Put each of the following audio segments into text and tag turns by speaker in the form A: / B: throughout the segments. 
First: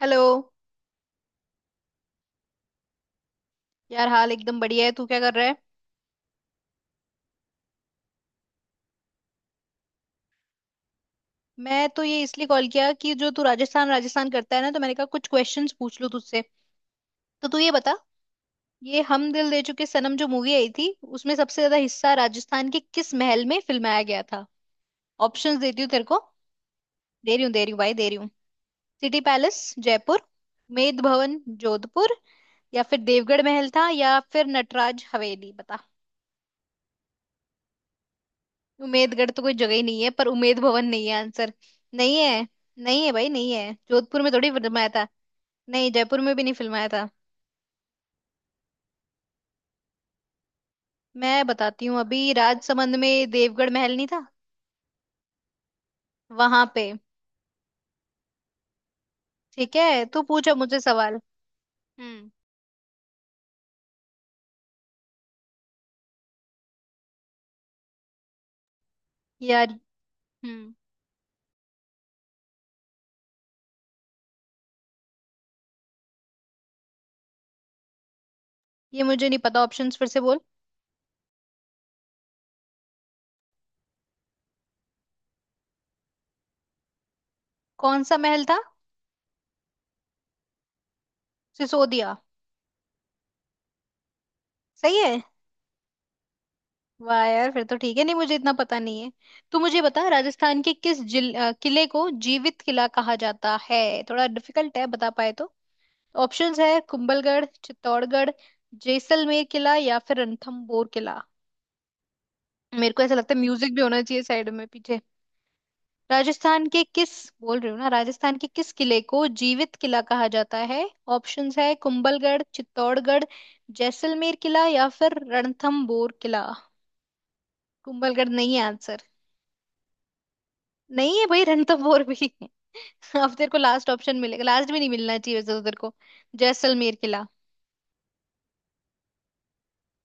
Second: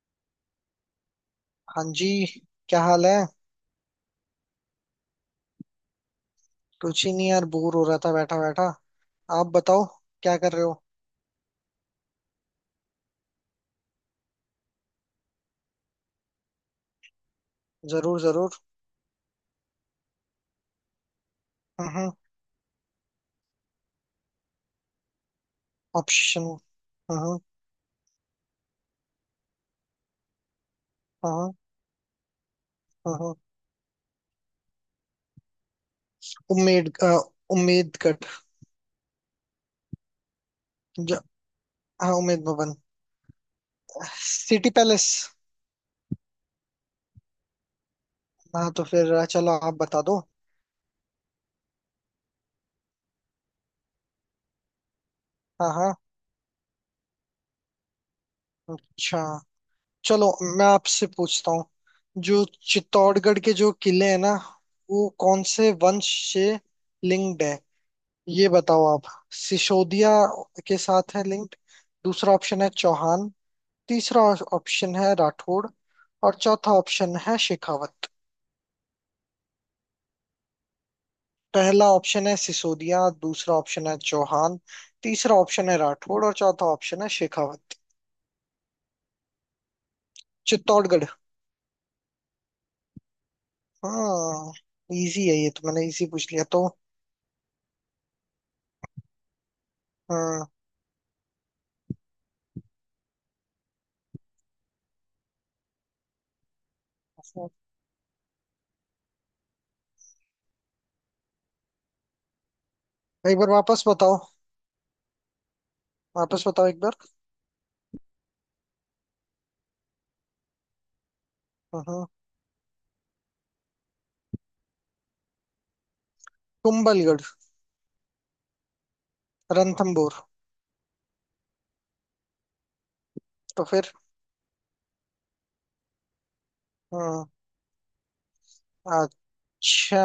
A: Hello.
B: हाँ जी। क्या हाल है?
A: यार, हाल एकदम बढ़िया है। तू क्या कर रहा है?
B: कुछ ही नहीं यार, बोर हो रहा था बैठा बैठा। आप बताओ, क्या कर रहे हो?
A: मैं तो ये इसलिए कॉल किया कि जो तू राजस्थान राजस्थान करता है ना, तो मैंने कहा कुछ क्वेश्चंस पूछ लूं तुझसे। तो तू ये बता,
B: जरूर जरूर।
A: ये हम दिल दे चुके सनम जो मूवी आई थी, उसमें सबसे ज्यादा
B: हम्म।
A: हिस्सा राजस्थान के किस महल में फिल्माया गया था? ऑप्शंस देती हूँ तेरे को।
B: ऑप्शन।
A: दे
B: हम्म।
A: रही हूँ, दे रही हूँ भाई, दे रही हूँ। सिटी पैलेस जयपुर, मेद भवन
B: हम्म।
A: जोधपुर, या फिर
B: हम्म।
A: देवगढ़ महल था, या फिर नटराज हवेली। बता।
B: उम्मीद अ, उम्मीद कट।
A: उमेदगढ़ तो कोई जगह ही नहीं है, पर उमेद भवन नहीं है
B: ज-
A: आंसर।
B: हाँ,
A: नहीं
B: उम्मीद
A: है।
B: भवन।
A: नहीं है भाई, नहीं है। जोधपुर में थोड़ी
B: सिटी
A: फिल्माया था।
B: पैलेस।
A: नहीं, जयपुर में भी नहीं फिल्माया था।
B: हाँ, तो फिर चलो आप बता दो।
A: मैं बताती हूँ अभी, राजसमंद में देवगढ़ महल नहीं था
B: हाँ हाँ।
A: वहां पे।
B: अच्छा।
A: ठीक है, तू
B: चलो,
A: पूछो
B: मैं
A: मुझसे
B: आपसे
A: सवाल।
B: पूछता हूँ।
A: हम्म।
B: जो चित्तौड़गढ़ के जो किले हैं ना, वो कौन से वंश से लिंक्ड है, ये बताओ आप।
A: यार,
B: सिसोदिया
A: हम्म,
B: के साथ है लिंक्ड। दूसरा ऑप्शन है चौहान। तीसरा ऑप्शन है राठौड़ और चौथा ऑप्शन है शेखावत।
A: ये मुझे नहीं पता। ऑप्शंस फिर से बोल।
B: पहला ऑप्शन है सिसोदिया, दूसरा ऑप्शन है चौहान। तीसरा ऑप्शन है राठौड़ और चौथा ऑप्शन है शेखावत।
A: कौन सा महल था?
B: चित्तौड़गढ़।
A: सिसोदिया।
B: हाँ।
A: सही है।
B: इजी है ये, तो मैंने इजी पूछ लिया तो।
A: वाह यार, फिर तो ठीक है, नहीं मुझे इतना पता नहीं है। तू मुझे बता,
B: हाँ।
A: राजस्थान के किस किले को जीवित किला कहा जाता है? थोड़ा डिफिकल्ट है, बता पाए तो। ऑप्शंस है कुंभलगढ़, चित्तौड़गढ़, जैसलमेर किला या फिर रणथंभौर किला। मेरे को ऐसा लगता
B: एक
A: है
B: बार
A: म्यूजिक भी
B: वापस
A: होना
B: बताओ।
A: चाहिए साइड में, पीछे।
B: वापस
A: राजस्थान
B: बताओ एक
A: के
B: बार।
A: किस बोल रही हूँ ना, राजस्थान के किस किले को जीवित किला कहा जाता है? ऑप्शंस है
B: हाँ हाँ।
A: कुंभलगढ़, चित्तौड़गढ़, जैसलमेर किला या फिर रणथंभौर किला।
B: कुंभलगढ़।
A: कुंभलगढ़ नहीं है आंसर।
B: रणथंबोर।
A: नहीं है भाई, रणथंभौर भी है। अब तेरे को
B: तो
A: लास्ट
B: फिर।
A: ऑप्शन मिलेगा, लास्ट में नहीं मिलना चाहिए वैसे तो तेरे को। जैसलमेर किला।
B: हाँ। अच्छा।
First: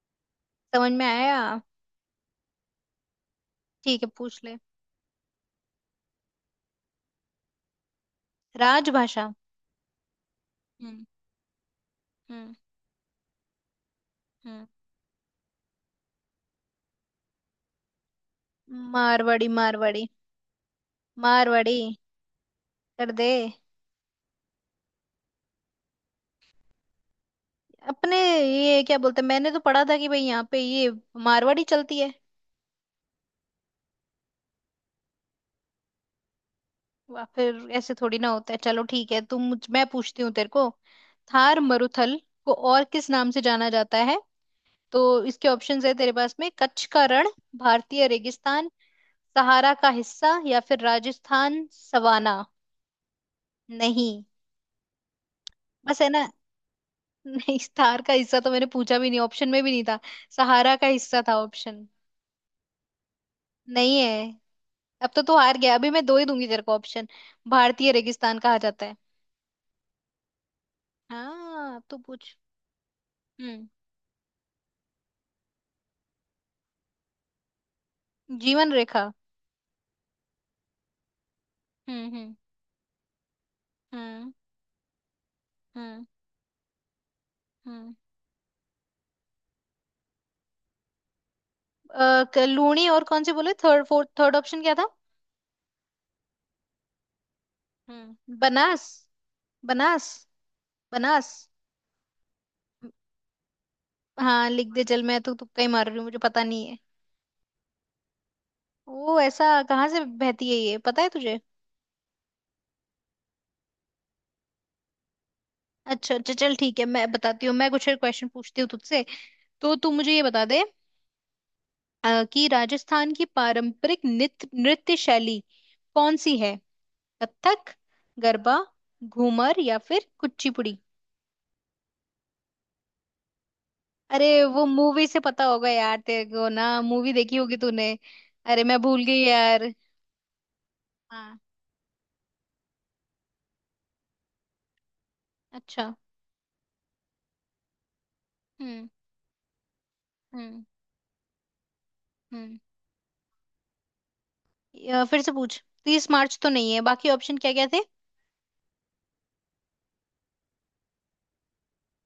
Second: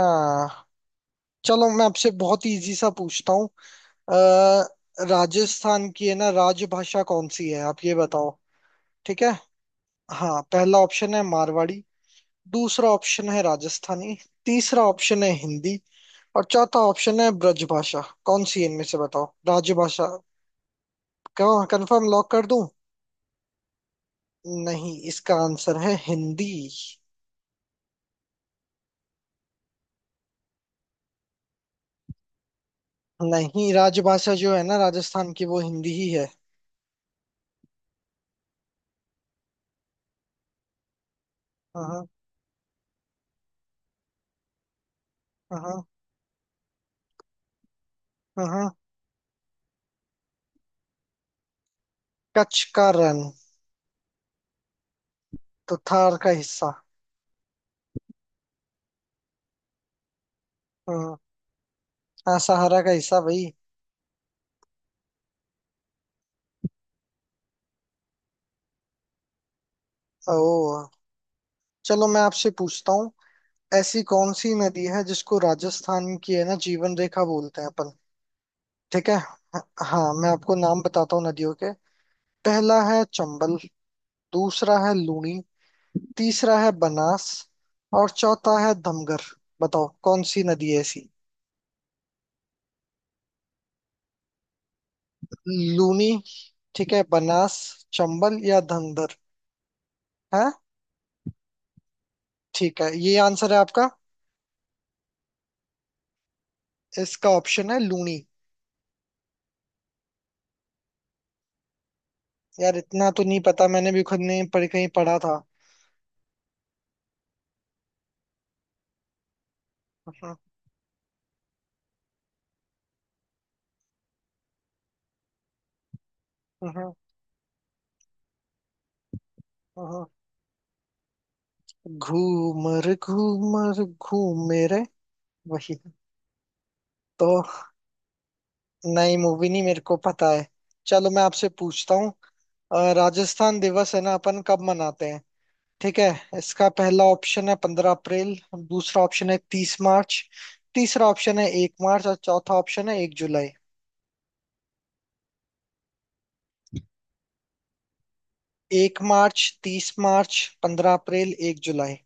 A: समझ में आया?
B: चलो, मैं आपसे बहुत इजी सा पूछता हूँ।
A: ठीक है, पूछ ले।
B: अ, राजस्थान की है ना राजभाषा कौन सी है, आप ये बताओ। ठीक
A: राजभाषा?
B: है। हाँ, पहला
A: हम्म।
B: ऑप्शन है मारवाड़ी।
A: हम्म।
B: दूसरा ऑप्शन है राजस्थानी।
A: हम्म।
B: तीसरा ऑप्शन है हिंदी और चौथा ऑप्शन है ब्रजभाषा। कौन सी है इनमें से, बताओ
A: मारवाड़ी, मारवाड़ी,
B: राजभाषा। क्यों,
A: मारवाड़ी।
B: कंफर्म लॉक कर दूं?
A: कर दे।
B: नहीं, इसका आंसर है हिंदी।
A: अपने ये क्या बोलते हैं? मैंने तो पढ़ा था कि भाई यहाँ पे ये मारवाड़ी चलती है।
B: नहीं, राजभाषा जो है ना राजस्थान की, वो हिंदी ही है।
A: वाह, फिर ऐसे थोड़ी ना होता है। चलो ठीक है, तुम मुझ मैं पूछती हूँ तेरे को। थार
B: हाँ,
A: मरुथल को और किस नाम से जाना जाता है? तो इसके
B: हाँ, हाँ,
A: ऑप्शंस है तेरे पास में कच्छ का रण, भारतीय
B: हाँ,
A: रेगिस्तान,
B: हाँ।
A: सहारा का हिस्सा, या फिर राजस्थान सवाना।
B: कच्छ का रण।
A: नहीं।
B: तो
A: बस है
B: थार
A: ना?
B: का हिस्सा।
A: नहीं, स्टार का हिस्सा तो मैंने पूछा भी नहीं, ऑप्शन में भी नहीं था। सहारा का
B: हाँ
A: हिस्सा था ऑप्शन।
B: हाँ, सहारा का हिस्सा भाई।
A: नहीं है। अब तो तू हार गया, अभी मैं दो ही दूंगी तेरे को ऑप्शन। भारतीय रेगिस्तान कहा जाता है।
B: ओ।
A: हाँ, अब तो
B: चलो, मैं
A: पूछ।
B: आपसे पूछता हूँ।
A: हम्म।
B: ऐसी कौन सी नदी है जिसको राजस्थान की है ना जीवन रेखा बोलते हैं अपन?
A: जीवन रेखा?
B: ठीक है। हाँ, मैं आपको नाम बताता हूँ नदियों के।
A: हम्म। हम्म।
B: पहला है चंबल।
A: हम्म।
B: दूसरा है लूनी।
A: हम्म।
B: तीसरा है बनास
A: हम्म।
B: और चौथा है धमगर। बताओ कौन सी नदी है ऐसी?
A: लूणी, और कौन से बोले? थर्ड, फोर्थ, थर्ड ऑप्शन क्या था?
B: लूनी। ठीक है, बनास,
A: हम्म,
B: चंबल या
A: बनास,
B: धमगर?
A: बनास,
B: है?
A: बनास।
B: ठीक है, ये आंसर है आपका।
A: हाँ लिख दे, चल। मैं तो तुक्का ही मार रही हूँ, मुझे पता नहीं है।
B: इसका ऑप्शन है लूनी।
A: ओ, ऐसा कहाँ से बहती है ये पता है तुझे?
B: यार, इतना तो नहीं पता, मैंने भी खुद नहीं पढ़, कहीं पढ़ा था।
A: अच्छा अच्छा, चल ठीक है। मैं बताती हूँ, मैं कुछ क्वेश्चन पूछती हूँ तुझसे। तो तू मुझे ये
B: अहं।
A: बता दे कि राजस्थान की पारंपरिक नृत्य नृत्य शैली कौन सी है?
B: अहं।
A: कथक, गरबा, घूमर या
B: अहं।
A: फिर कुचिपुड़ी?
B: घूमर, घूमर
A: अरे,
B: घूमे
A: वो
B: रे।
A: मूवी से पता होगा
B: वही
A: यार तेरे को, ना मूवी देखी
B: तो।
A: होगी तूने। अरे मैं भूल
B: नई
A: गई
B: मूवी नहीं,
A: यार।
B: मेरे को पता है। चलो, मैं
A: हाँ।
B: आपसे पूछता हूँ। राजस्थान दिवस है ना अपन कब मनाते हैं?
A: अच्छा।
B: ठीक है, इसका पहला ऑप्शन है पंद्रह अप्रैल।
A: हम्म।
B: दूसरा ऑप्शन है तीस मार्च।
A: हम्म।
B: तीसरा ऑप्शन है एक मार्च और चौथा
A: हम्म।
B: ऑप्शन है एक जुलाई।
A: फिर से पूछ। 30 मार्च तो नहीं है, बाकी ऑप्शन क्या क्या थे?
B: एक मार्च, तीस मार्च, पंद्रह अप्रैल, एक जुलाई।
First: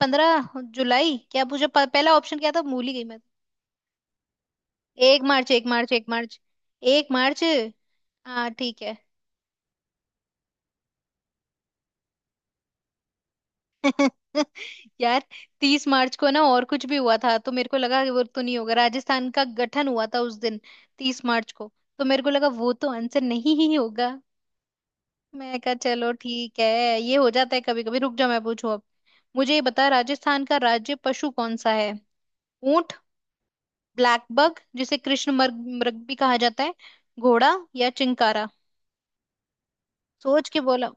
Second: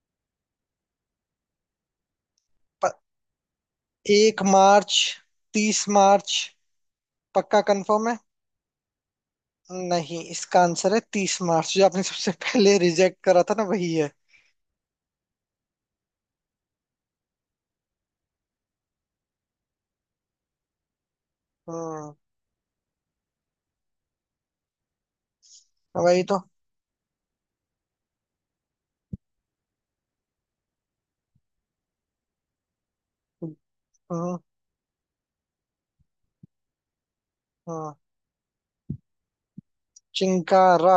A: 15 जुलाई क्या पूछा? पहला ऑप्शन क्या था? भूल ही गई मैं।
B: एक मार्च।
A: 1 मार्च, एक
B: तीस
A: मार्च 1 मार्च,
B: मार्च।
A: एक मार्च।
B: पक्का कंफर्म है?
A: हाँ ठीक है।
B: नहीं, इसका आंसर है तीस मार्च, जो आपने सबसे पहले रिजेक्ट करा था ना, वही है।
A: यार, 30 मार्च को ना और कुछ भी हुआ था, तो मेरे को लगा कि वो तो नहीं होगा। राजस्थान का गठन हुआ था उस दिन, 30 मार्च को। तो
B: हम्म।
A: मेरे को लगा वो तो आंसर नहीं ही होगा, मैं कहा चलो
B: वही तो।
A: ठीक है। ये हो जाता है कभी कभी। रुक जाओ, मैं पूछूं अब। मुझे ये बता, राजस्थान का राज्य पशु कौन सा है? ऊंट, ब्लैक
B: हम्म।
A: बग जिसे कृष्ण मृग मृग भी कहा जाता है, घोड़ा, या
B: हम्म।
A: चिंकारा? सोच के बोला?
B: चिंकारा।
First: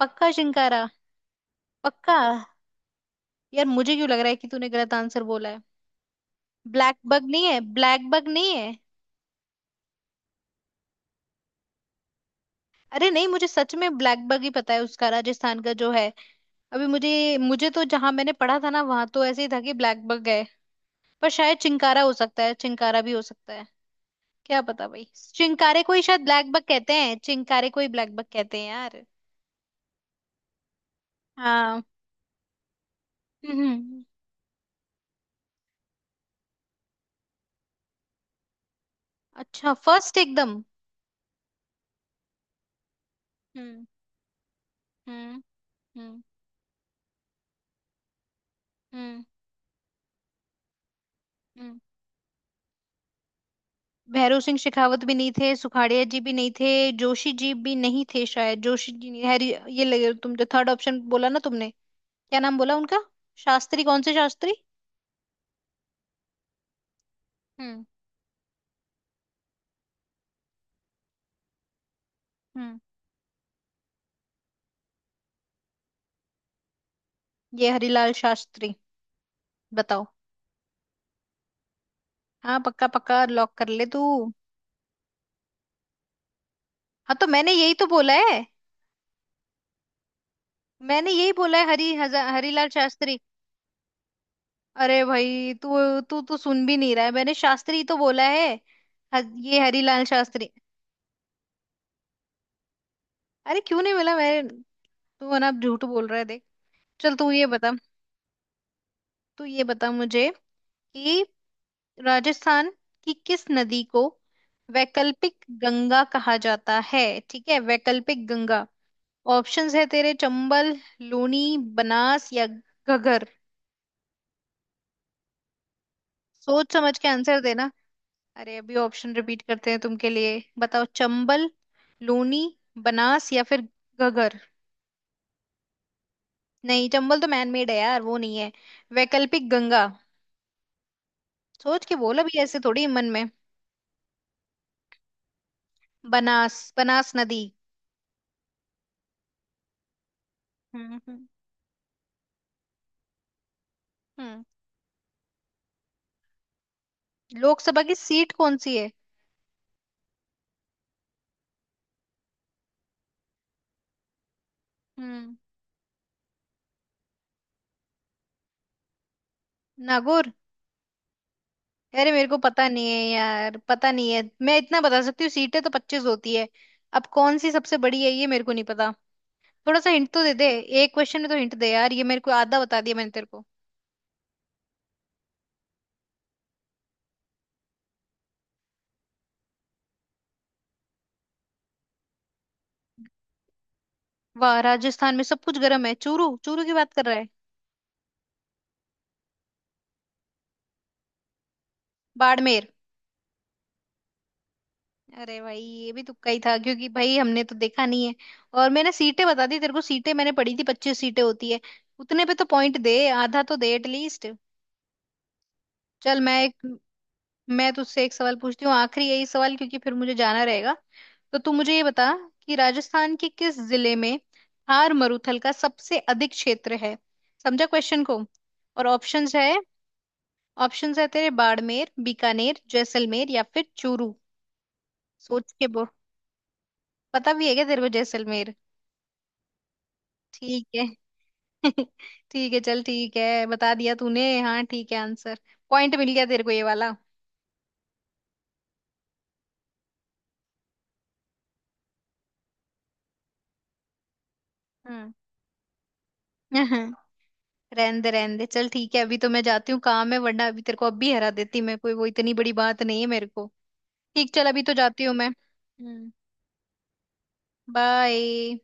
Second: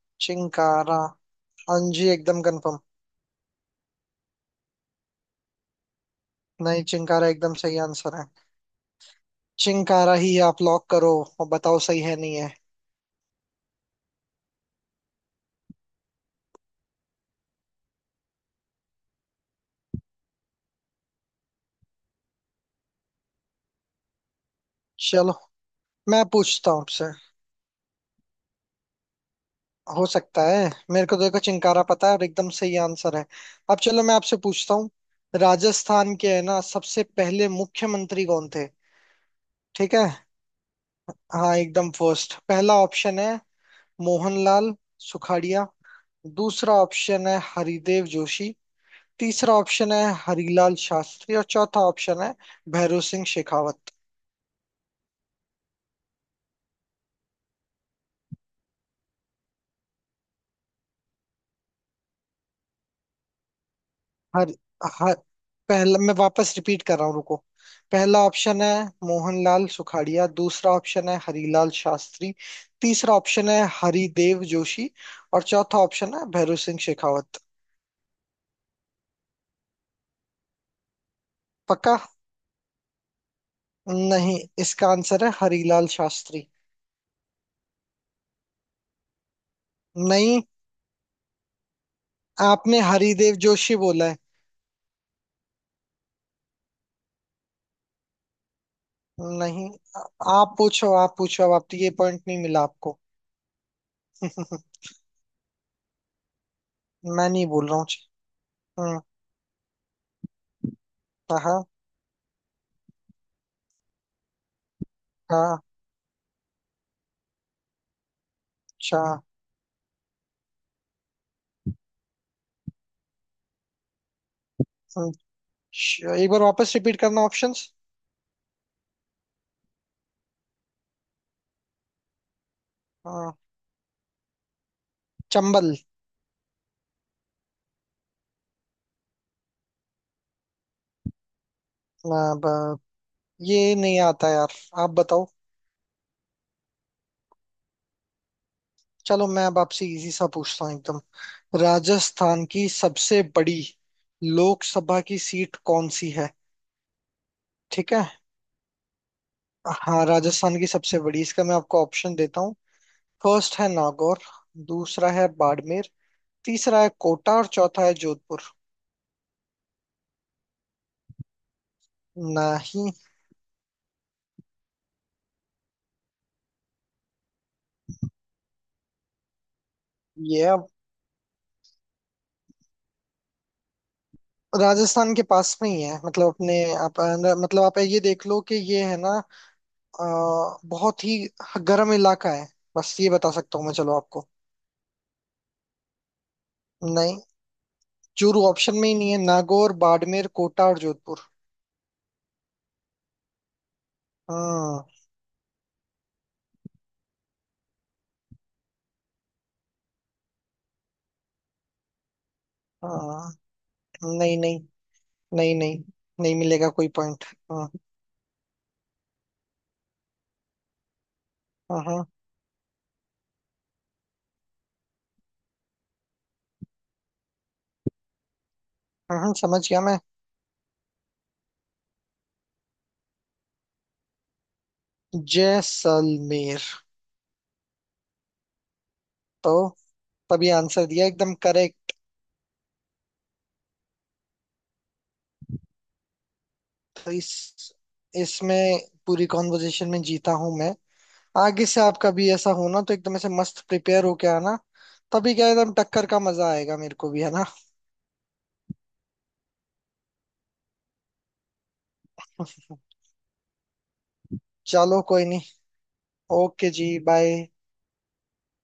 A: पक्का चिंकारा?
B: चिंकारा, हाँ जी,
A: पक्का?
B: एकदम कंफर्म।
A: यार मुझे क्यों लग रहा है कि तूने गलत आंसर बोला है।
B: नहीं,
A: ब्लैक बग
B: चिंकारा
A: नहीं
B: एकदम
A: है?
B: सही
A: ब्लैक
B: आंसर है।
A: बग नहीं है।
B: चिंकारा ही आप लॉक करो और बताओ, सही है, नहीं है?
A: अरे नहीं, मुझे सच में ब्लैक बग ही पता है उसका राजस्थान का जो है। अभी मुझे मुझे तो जहां मैंने पढ़ा था ना, वहां तो ऐसे ही था कि ब्लैक बग है। पर शायद चिंकारा हो सकता है, चिंकारा भी हो सकता है, क्या पता भाई।
B: चलो,
A: चिंकारे को ही
B: मैं
A: शायद ब्लैक बग
B: पूछता हूँ
A: कहते
B: आपसे।
A: हैं, चिंकारे को ही ब्लैक बग कहते हैं यार।
B: हो सकता है, मेरे को तो देखो
A: हाँ।
B: चिंकारा पता है और एकदम सही आंसर है।
A: हम्म।
B: अब
A: हम्म।
B: चलो, मैं आपसे पूछता हूँ। राजस्थान के है ना सबसे पहले मुख्यमंत्री कौन थे?
A: अच्छा,
B: ठीक है।
A: फर्स्ट एकदम?
B: हाँ, एकदम फर्स्ट। पहला ऑप्शन है
A: हम्म।
B: मोहनलाल
A: हम्म।
B: सुखाड़िया।
A: हम्म।
B: दूसरा ऑप्शन है हरिदेव जोशी।
A: हम्म।
B: तीसरा ऑप्शन है हरिलाल शास्त्री और
A: हम्म।
B: चौथा ऑप्शन है भैरों सिंह शेखावत।
A: भैरव सिंह शेखावत भी नहीं थे, सुखाड़िया जी भी नहीं थे, जोशी जी भी नहीं थे, शायद जोशी जी नहीं हैरी। ये लगे, तुम जो थर्ड ऑप्शन बोला ना तुमने, क्या नाम बोला उनका? शास्त्री, कौन से
B: हर
A: शास्त्री?
B: हर पहला, मैं वापस रिपीट कर रहा हूँ, रुको।
A: हम्म।
B: पहला ऑप्शन है मोहनलाल सुखाड़िया। दूसरा ऑप्शन है हरिलाल शास्त्री।
A: हम्म।
B: तीसरा ऑप्शन है हरिदेव जोशी और चौथा ऑप्शन है भैरव सिंह शेखावत।
A: ये हरिलाल शास्त्री, बताओ।
B: पक्का?
A: हाँ पक्का, पक्का लॉक कर ले तू।
B: नहीं, इसका आंसर है हरिलाल शास्त्री।
A: हाँ तो मैंने यही तो बोला है।
B: नहीं,
A: मैंने यही बोला है, हरिलाल
B: आपने
A: शास्त्री।
B: हरिदेव जोशी बोला है।
A: अरे भाई, तू तू तो सुन भी नहीं रहा है, मैंने शास्त्री तो बोला है। ये
B: नहीं।
A: हरीलाल
B: आ-
A: शास्त्री।
B: आप पूछो, आप पूछो, अब आप, ये पॉइंट नहीं मिला आपको।
A: अरे क्यों नहीं मिला मैं? तू है ना, अब झूठ बोल रहा है, देख। चल
B: मैं
A: तू ये
B: नहीं बोल
A: बता।
B: रहा हूँ। हम्म।
A: तू ये बता मुझे, कि
B: हाँ।
A: राजस्थान की किस नदी को वैकल्पिक
B: हाँ।
A: गंगा कहा जाता है? ठीक है, वैकल्पिक गंगा।
B: अच्छा।
A: ऑप्शंस है तेरे चंबल, लूनी, बनास या घगर।
B: एक बार
A: सोच
B: वापस
A: समझ
B: रिपीट
A: के
B: करना
A: आंसर
B: ऑप्शंस।
A: देना। अरे अभी ऑप्शन रिपीट करते हैं तुमके लिए, बताओ। चंबल, लूनी, बनास
B: हाँ।
A: या फिर घगर।
B: चंबल।
A: नहीं, चंबल तो मैनमेड है यार, वो नहीं है। वैकल्पिक गंगा। सोच के बोल,
B: आ,
A: अभी ऐसे
B: ब-
A: थोड़ी मन में।
B: ये नहीं आता यार, आप बताओ।
A: बनास, बनास नदी।
B: चलो, मैं अब आपसे इजी सा पूछता हूँ
A: हम्म।
B: एकदम।
A: हम्म।
B: राजस्थान की सबसे बड़ी
A: हम्म।
B: लोकसभा की सीट कौन सी है?
A: लोकसभा
B: ठीक
A: की
B: है।
A: सीट कौन सी है?
B: हाँ, राजस्थान की सबसे बड़ी, इसका मैं आपको ऑप्शन देता हूँ। फर्स्ट है नागौर। दूसरा है
A: हम्म।
B: बाड़मेर। तीसरा है कोटा और चौथा है जोधपुर।
A: नागौर। अरे मेरे को पता नहीं
B: नहीं।
A: है यार, पता नहीं है। मैं इतना बता सकती हूँ, सीटें तो 25 होती है। अब कौन सी सबसे बड़ी है ये मेरे को नहीं पता। थोड़ा सा हिंट तो दे
B: ये
A: दे,
B: अब
A: एक क्वेश्चन में तो हिंट दे यार, ये मेरे को। आधा बता दिया मैंने तेरे को।
B: राजस्थान के पास में ही है, मतलब अपने आप, मतलब आप ये देख लो कि ये है ना, अ, बहुत ही गर्म इलाका है। बस ये बता सकता हूँ मैं, चलो आपको।
A: वाह, राजस्थान में सब कुछ गर्म है, चूरू चूरू की बात कर रहा
B: नहीं,
A: है?
B: चूरू ऑप्शन में ही नहीं है। नागौर, बाड़मेर, कोटा और जोधपुर।
A: बाड़मेर।
B: हाँ।
A: अरे भाई ये भी तुक्का ही था, क्योंकि भाई हमने तो देखा नहीं है। और मैंने सीटें बता दी तेरे को, सीटें मैंने पढ़ी थी, 25 सीटें होती है। उतने पे तो पॉइंट दे,
B: हाँ
A: आधा तो दे एटलीस्ट।
B: नहीं नहीं। नहीं नहीं।
A: चल
B: नहीं मिलेगा कोई पॉइंट। हाँ
A: मैं तुझसे एक सवाल पूछती हूँ आखिरी, यही सवाल, क्योंकि फिर मुझे जाना रहेगा। तो तू मुझे
B: हाँ।
A: ये
B: हाँ।
A: बता, कि राजस्थान के किस जिले में थार मरुथल का सबसे अधिक क्षेत्र है? समझा क्वेश्चन को? और
B: हाँ, हाँ,
A: ऑप्शंस है
B: समझ गया मैं।
A: ऑप्शंस है तेरे बाड़मेर, बीकानेर, जैसलमेर या फिर चूरू। सोच के बोल।
B: जैसलमेर।
A: पता भी है क्या तेरे को, जैसलमेर?
B: तो तभी
A: ठीक है।
B: आंसर दिया, एकदम करेक्ट।
A: ठीक है, चल ठीक है, बता दिया तूने। हाँ ठीक है, आंसर। पॉइंट मिल गया तेरे को ये वाला।
B: तो इस इसमें पूरी कॉन्वर्जेशन में जीता हूं मैं। आगे से आपका भी ऐसा होना, तो एकदम ऐसे मस्त प्रिपेयर होके आना,
A: हम्म।
B: तभी क्या एकदम टक्कर का मजा आएगा, मेरे को भी, है ना।
A: रहने दे रहने दे, चल ठीक है। अभी तो मैं जाती हूँ, काम है, वरना अभी तेरे को अब भी हरा देती मैं, कोई वो इतनी बड़ी बात नहीं है मेरे को। ठीक, चल, अभी तो
B: चलो,
A: जाती हूँ
B: कोई
A: मैं।
B: नहीं।
A: हम्म।
B: ओके जी, बाय।
A: बाय।